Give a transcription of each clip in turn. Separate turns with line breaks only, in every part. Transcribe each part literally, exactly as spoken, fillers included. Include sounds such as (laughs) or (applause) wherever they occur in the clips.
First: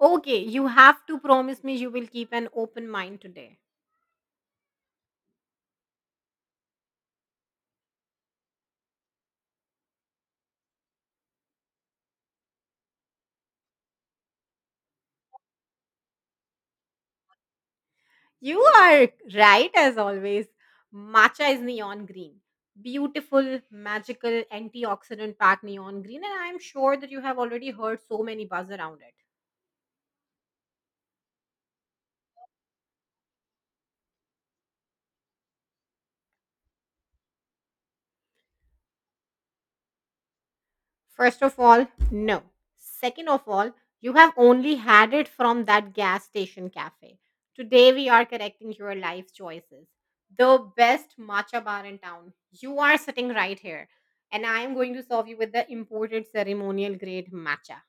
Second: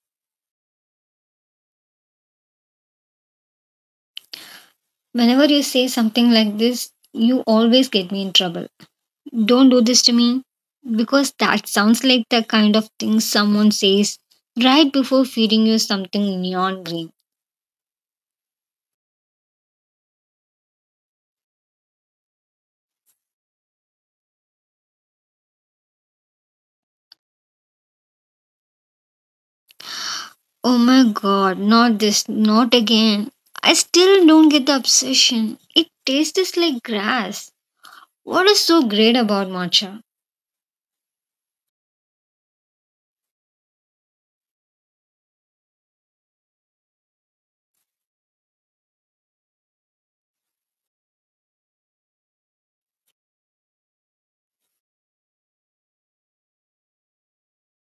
Okay, you have to promise me you will keep an open mind today.
Whenever you say something like this, you always get me in trouble. Don't do this to me because that sounds like the kind of thing someone says right before feeding you something neon green.
You are right as always. Matcha is neon green. Beautiful, magical, antioxidant packed neon green. And I'm sure that you have already heard so many buzz around it.
Oh my god, not this, not again. I still don't get the obsession. It tastes like grass. What is so great about matcha?
First of all, no. Second of all, you have only had it from that gas station cafe. Today we are correcting your life choices. The best matcha bar in town. You are sitting right here, and I am going to serve you with the imported ceremonial grade matcha.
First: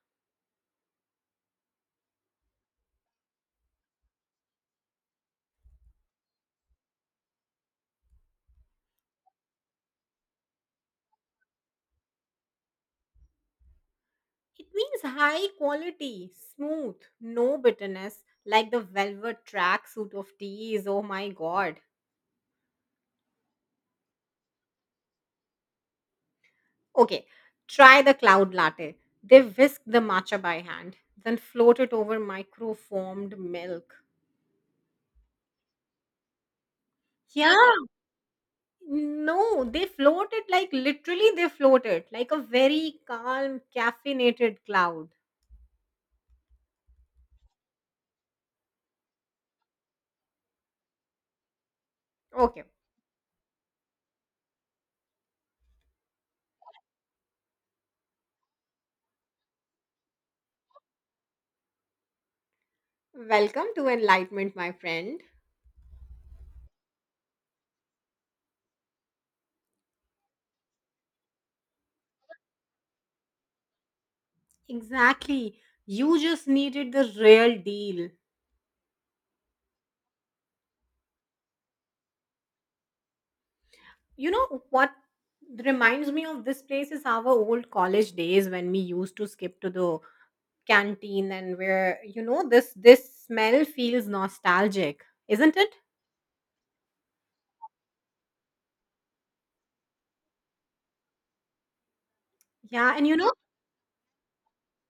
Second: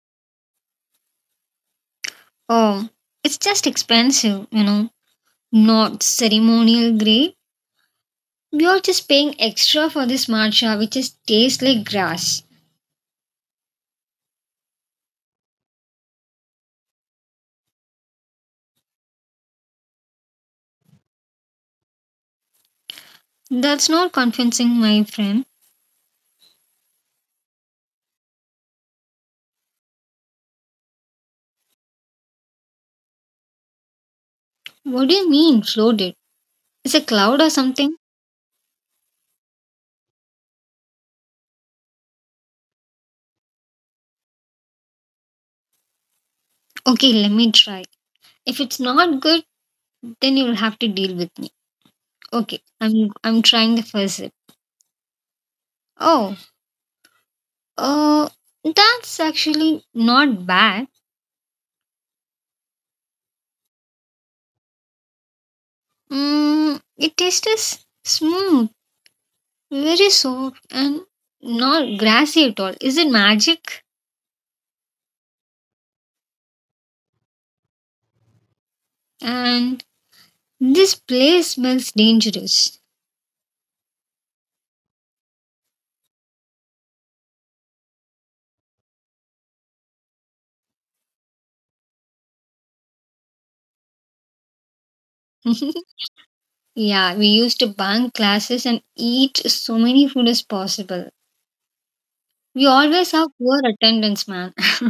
Oh, it's just expensive, you know, not ceremonial grade. We are just paying extra for this matcha, which is tastes like grass.
It means high quality, smooth, no bitterness, like the velvet tracksuit of teas. Oh my god.
That's not convincing, my friend.
Okay, try the cloud latte. They whisk the matcha by hand, then float it over microformed milk.
What do you mean, floated? Is a cloud or
Yeah.
something?
No, they float it like literally they float it like a very calm, caffeinated cloud.
Okay, let me try. If it's not good, then you'll have to deal with me. Okay,
Okay,
I'm I'm trying the first sip. Oh, uh, that's actually not bad.
welcome to enlightenment, my friend.
Mm, it tastes smooth, very soft, and not grassy at all. Is it magic?
Exactly. You just needed the real deal.
And this place smells dangerous.
You know what reminds me of this place is our old college days when we used to skip to the canteen, and where you know this this smell feels nostalgic, isn't it?
(laughs) Yeah, we used to bunk classes and eat so many food as possible. We
Yeah, and
always
you
have
know
poor attendance, man. (laughs)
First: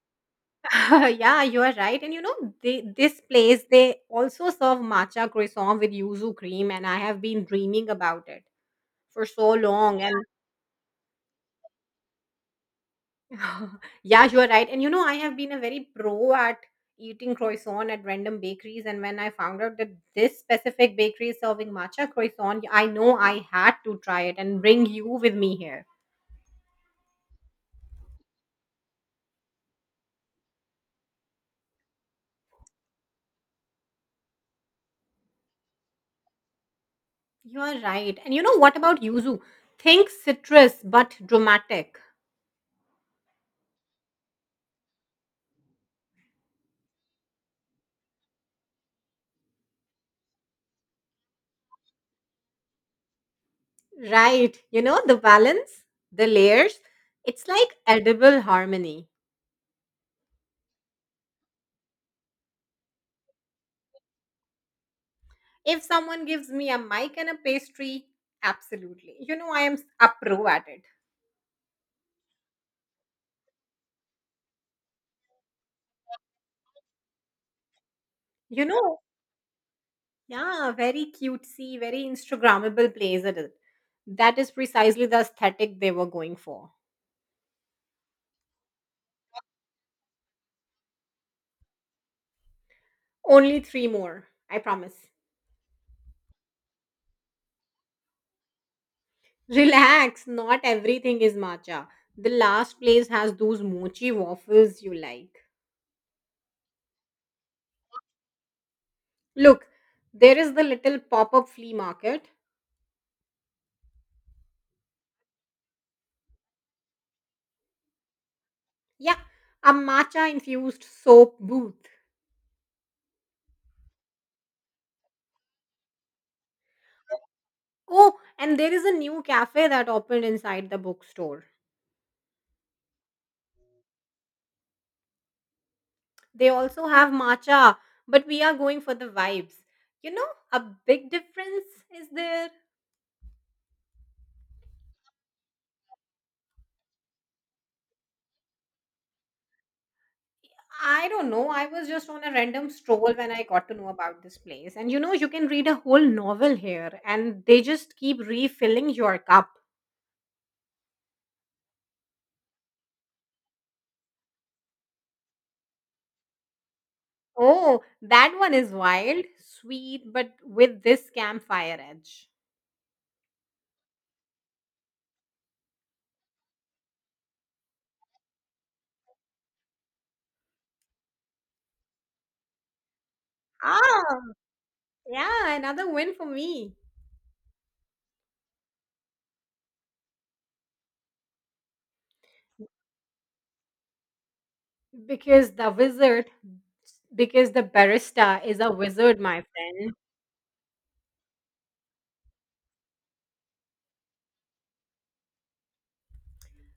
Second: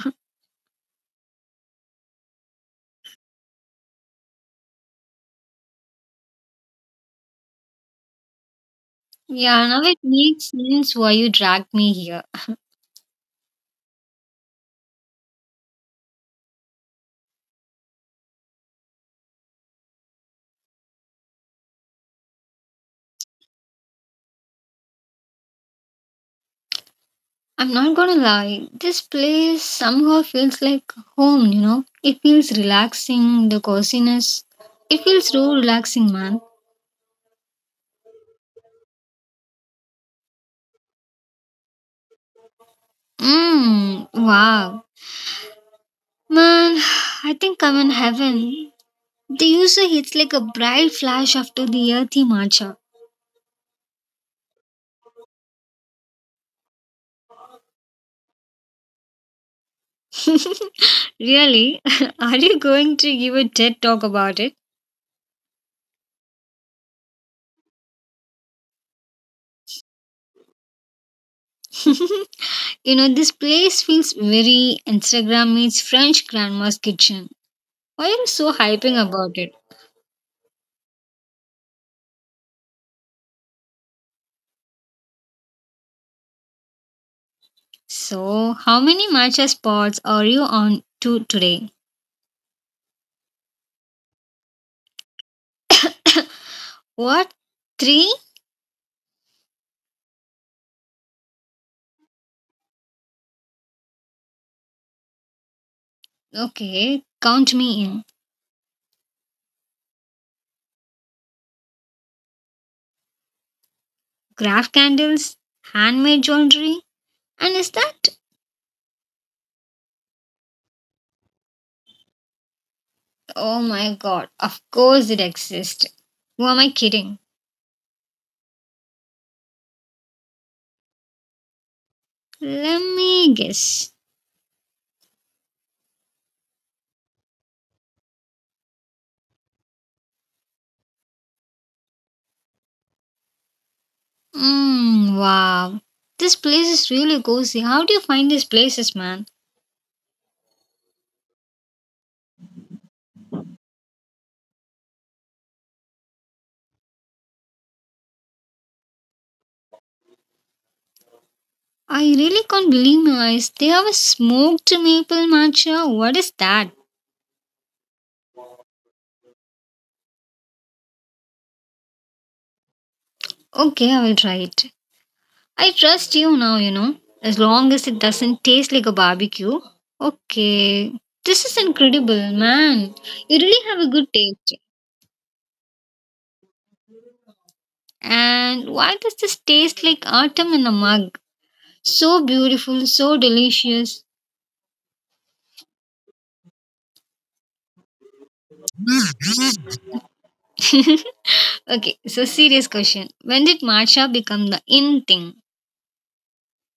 (laughs) yeah, you are right, and you know they, this place they also serve matcha croissant with yuzu cream, and I have been dreaming about it for so
Yeah, now it
long. And
makes sense why you dragged me here.
(laughs) yeah, you are right, and you know I have been a very pro at eating croissant at random bakeries. And when I found out that this specific bakery is serving matcha croissant, I know I had to try it and bring you with me here.
I'm not gonna lie, this place somehow feels like home, you know? It feels relaxing, the coziness. It feels so relaxing, man.
You are right. And you know what about yuzu? Think citrus but dramatic.
Mmm, wow. Man, (sighs) I think I'm in heaven. The user hits like a bright flash after the earthy matcha.
Right. You know the balance, the layers. It's like edible harmony.
(laughs) Really? (laughs) Are you going to give a TED talk about it?
If someone gives me a mic and a pastry, absolutely. You know I am a pro at it.
(laughs) You know, this place feels very Instagram meets French grandma's kitchen. Why are you so
You
hyping
know,
about it?
yeah, very cutesy, very Instagrammable place. It is. That is precisely the aesthetic they were going for.
So, how many matcha spots are you on to today?
Only three more, I promise.
(coughs) What? Three?
Relax, not everything is matcha. The last place has those mochi waffles you like.
Okay, count me in.
Look, there is the little pop up flea market.
Graph candles, handmade jewelry, and is that?
Yeah, a matcha infused soap booth.
Oh my god, of course it exists. Who am I kidding?
Oh, and there is a new cafe that opened inside the bookstore.
Let me guess.
They also have matcha, but we are going for the vibes. You know, a big difference is there.
Mm, wow. This place is really cozy. How do you find these places, man?
I don't know. I was just on a random stroll when I got to know about this place. And you know, you can read a whole novel here, and they just keep refilling your cup.
I really can't believe my eyes. They have a smoked maple matcha. What is that?
Oh, that one is wild, sweet, but with this campfire edge.
Okay, I will try it. I trust you now, you know, as long as it doesn't taste like a barbecue. Okay, this is incredible, man. You really have a good
Ah,
taste.
yeah, another win for me.
And why does this taste like autumn in a mug? So beautiful, so delicious.
Because the wizard, because the barista is a wizard, my friend.
(laughs) Okay, so serious question. When did matcha become the in thing?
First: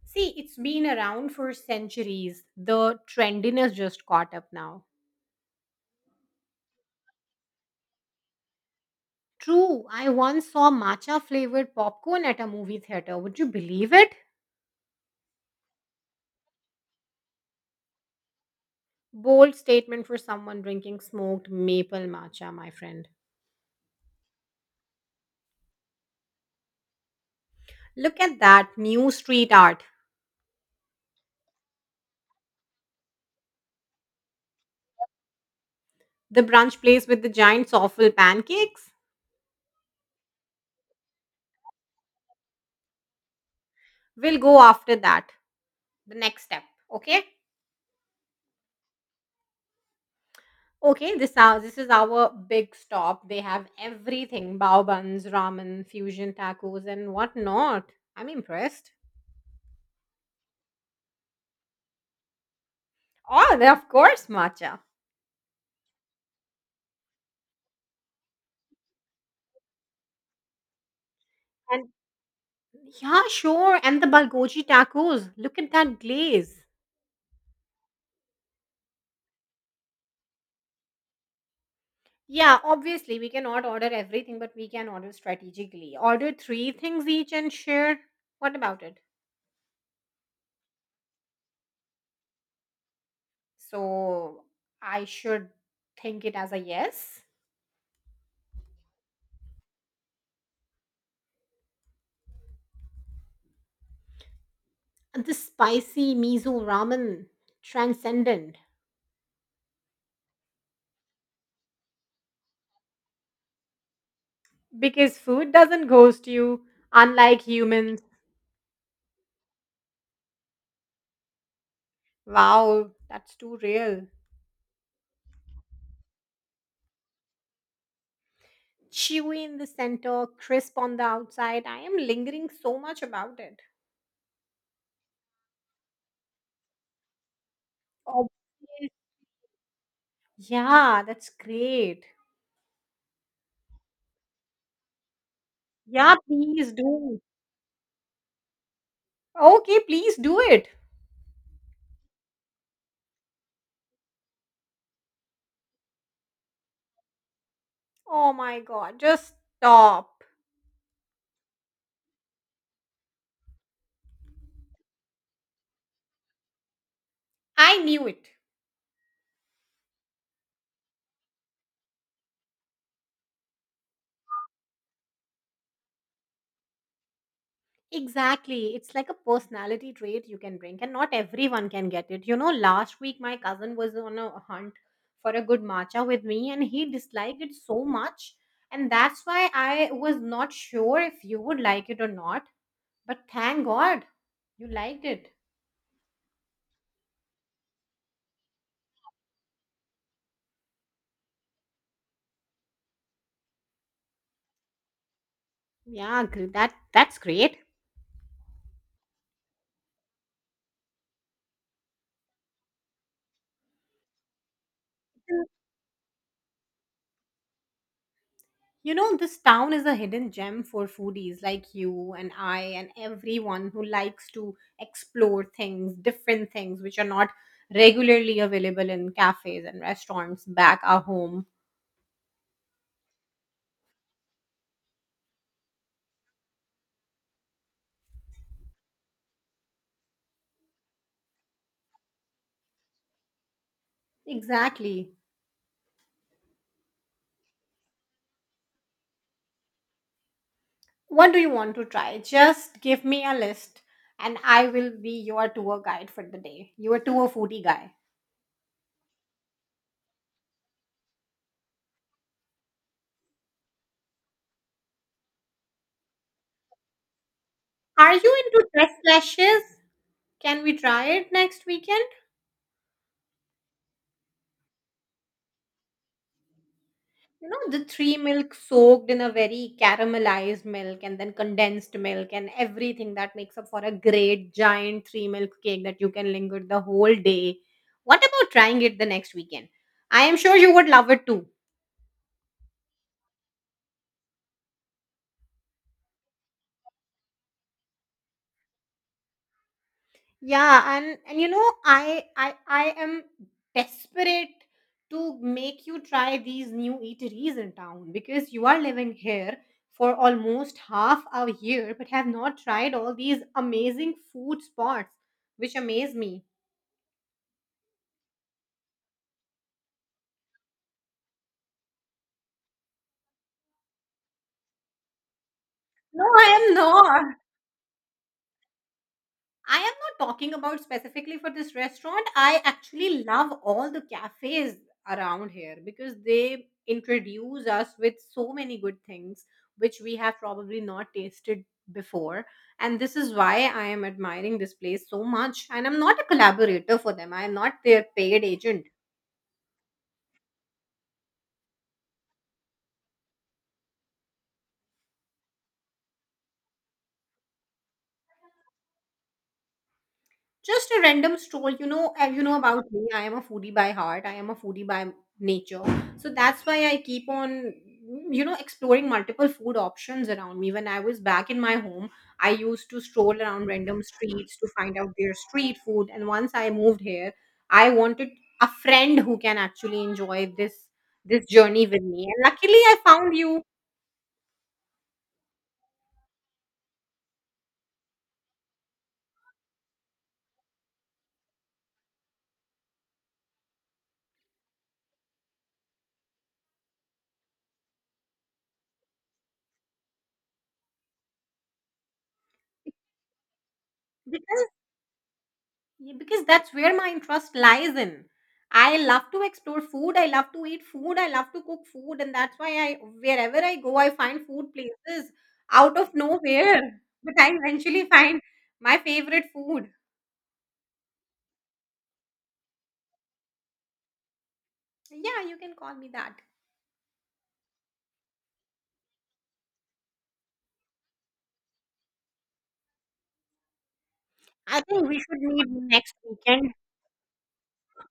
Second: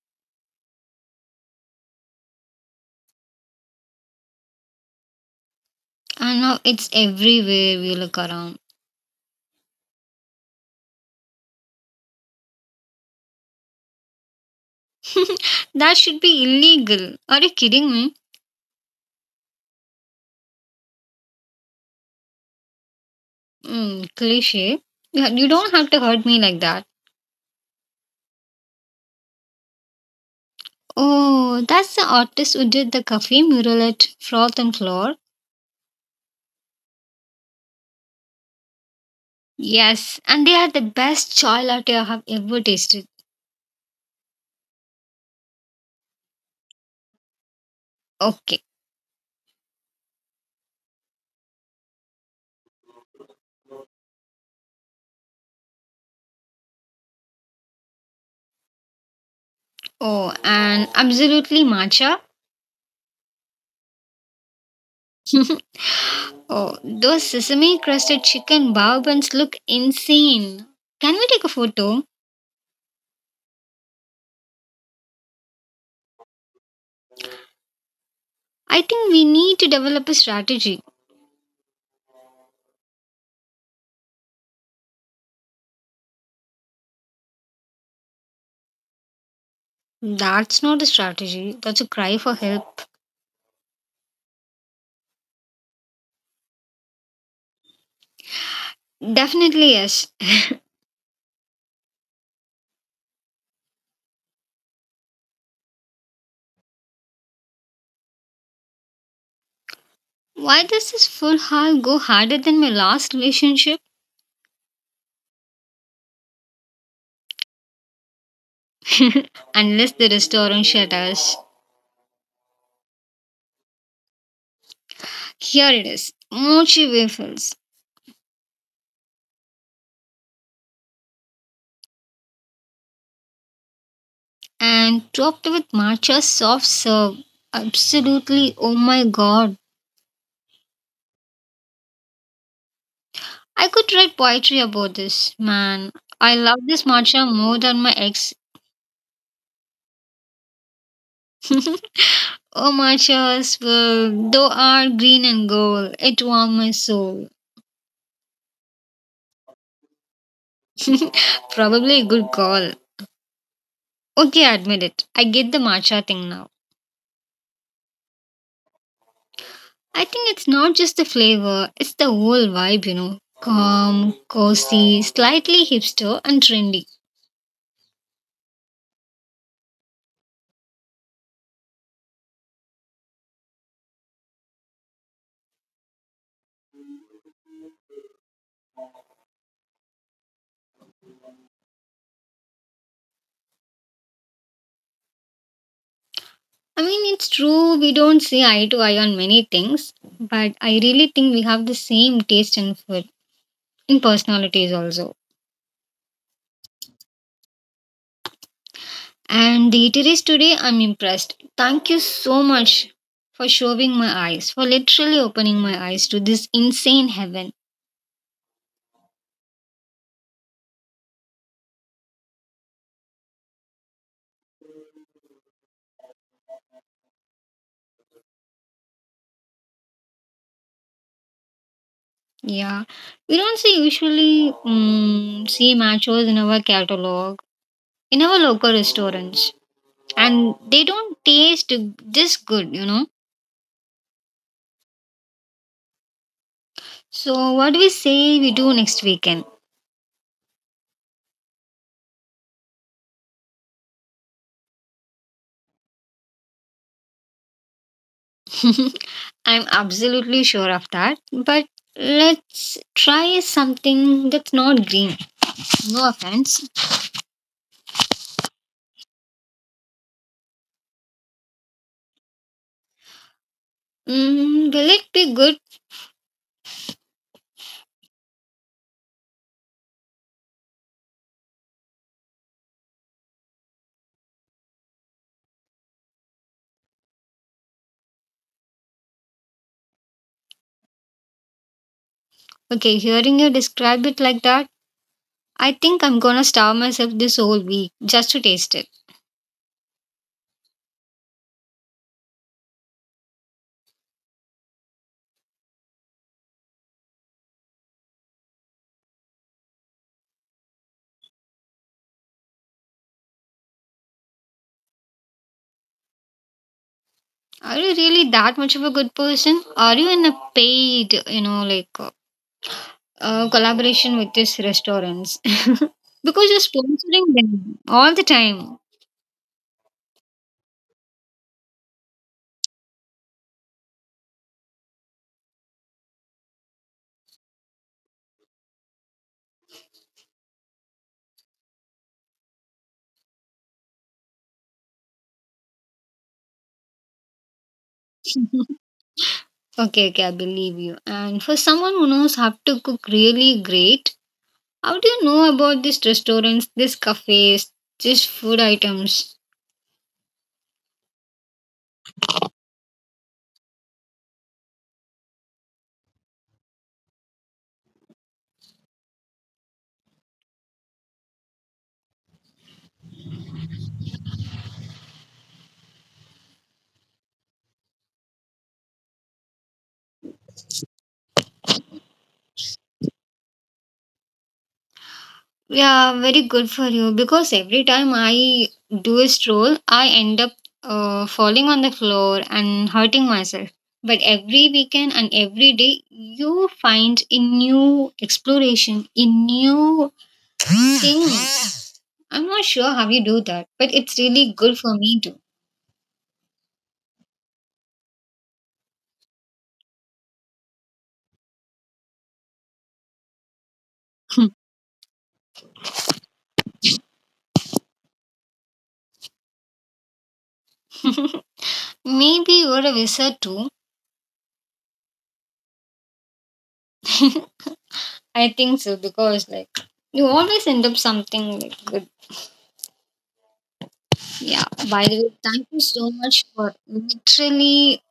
See, it's been around for centuries. The trendiness just caught up now.
And now it's everywhere we look around.
True, I once saw matcha flavored popcorn at a movie theater. Would you believe it?
That should be illegal. Are you kidding me?
Bold statement for someone drinking smoked maple matcha, my friend.
Mm, cliche. Yeah, you don't have to hurt me like that.
Look at that new street art.
Oh, that's the artist who did the cafe mural at Froth and Floor.
The brunch place with the giant soffle pancakes.
Yes, and they are the best chai latte I have ever tasted.
We'll go after that. The next step, okay?
Okay.
Okay, this our this is our big stop. They have everything: bao buns, ramen, fusion tacos, and whatnot. I'm impressed.
Oh, and absolutely matcha.
Oh, they- of course, matcha.
Oh, those sesame crusted chicken bao buns look insane. Can we take a
And
photo?
Yeah, sure. And the bulgogi tacos. Look at that glaze.
I think we need to develop a strategy.
Yeah, obviously, we cannot order everything, but we can order strategically. Order three things each and share. What about it?
That's not a strategy, that's a cry for help.
So, I should think it as a yes.
Definitely yes.
And the spicy miso ramen, transcendent.
Why does this full haul go harder than my last relationship?
Because food doesn't ghost you, unlike humans.
(laughs) Unless the restaurant shut.
Wow, that's too real.
Here it is mochi waffles
Chewy in the center, crisp on the outside. I am lingering so much about it.
and topped with matcha soft serve.
Obvious.
Absolutely, oh my god.
Yeah, that's great.
I could write poetry about this, man.
Yeah,
I love
please
this
do.
matcha more than my ex.
Okay, please do it.
Oh, matchas, well, though are green and gold. It warms my soul.
Oh my god, just stop.
(laughs) Probably a good call. Okay, I admit it. I get the matcha thing now.
I knew it.
I think it's not just the flavor, it's the whole vibe, you know. Calm, cozy, slightly hipster, and trendy.
Exactly. It's like a personality trait you can bring, and not everyone can get it. You know, last week my cousin was on a hunt for a good matcha with me, and he disliked it so much. And that's why I was not sure if you would like it or not. But thank God you liked it.
I mean, it's true we don't see eye to eye on many things, but I really think we have the same taste in food, in personalities also.
Yeah, gr- that that's great.
And the eateries today, I'm impressed. Thank you so much for showing my eyes, for literally opening my eyes to this insane heaven.
You know, this town is a hidden gem for foodies like you and I and everyone who likes to explore things, different things which are not regularly available in cafes and restaurants back our home.
Yeah, we don't see usually mm see machos in our catalog, in our local restaurants, and they don't taste this good, you know.
Exactly.
So, what we say we do next weekend?
What do you want to try? Just give me a list and I will be your tour guide for the day. Your tour foodie guy.
(laughs) I'm absolutely sure of that. But let's try something that's not green. No offense.
Are you into dress lashes? Can we try it next weekend?
Mm, will it be good?
You know the three milk soaked in a very caramelized milk and then condensed milk and everything that makes up for a great giant three milk cake that you can linger the whole day. What about trying it the next weekend? I am sure you would love it too.
Okay, hearing you describe it like that, I think I'm gonna starve myself this whole week just to taste it.
Yeah, and and you know, I I I am desperate to make you try these new eateries in town because you are living here for almost half a year but have not tried all these amazing food spots, which amaze me.
Are you really that much of a good person? Are you in a paid, you know, like uh, uh, collaboration with these restaurants? (laughs)
No, I
Because you're
am
sponsoring
not.
them all the time.
I am not talking about specifically for this restaurant. I actually love all the cafes around here because they introduce us with so many good things which we have probably not tasted before. And this is why I am admiring this place so much. And I'm not a collaborator for them, I am not their paid
(laughs)
agent.
Okay, okay, I believe you. And for someone who knows how to cook really great, how do you know about these restaurants, these cafes, these food items?
Just a random stroll, you know. uh, You know about me. I am a foodie by heart. I am a foodie by nature. So that's why I keep on, you know, exploring multiple food options around me. When I was back in my home, I used to stroll around random streets to find out their street food. And once I moved here, I wanted a friend who can actually enjoy this this journey with me. And luckily, I found you.
Yeah, very good for you because every time I do a stroll, I end up uh, falling on the floor and hurting myself. But every weekend and every day, you find a new exploration, a new thing. I'm not sure how you do that, but it's really good for me too.
Yeah, because that's where my interest lies in. I love to explore food. I love to eat food. I love to cook food, and that's why I wherever I go, I find food places out of nowhere. But I eventually find my favorite food.
(laughs) Maybe you're a wizard too.
Yeah, you can call me that.
(laughs) I think so because like you always end up something like good. Yeah.
I
By
think we
the way,
should
thank
meet
you so
next
much for
weekend.
literally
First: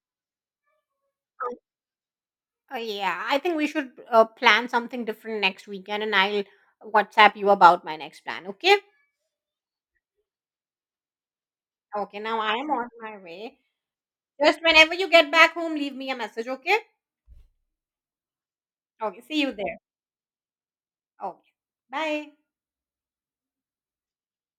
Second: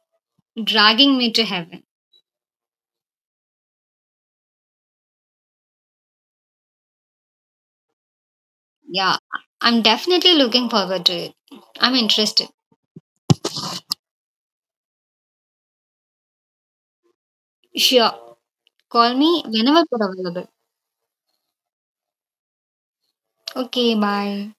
dragging me to heaven.
Uh, yeah, I think we should uh, plan something different next weekend, and I'll WhatsApp you about my next plan. Okay?
Yeah, I'm definitely looking forward to it. I'm
Okay. Now
interested.
I am on my way. Just whenever you get back home, leave me a message. Okay?
Sure. Call
Okay. See
me
you there.
whenever you're available.
Okay. Bye.
Okay, bye.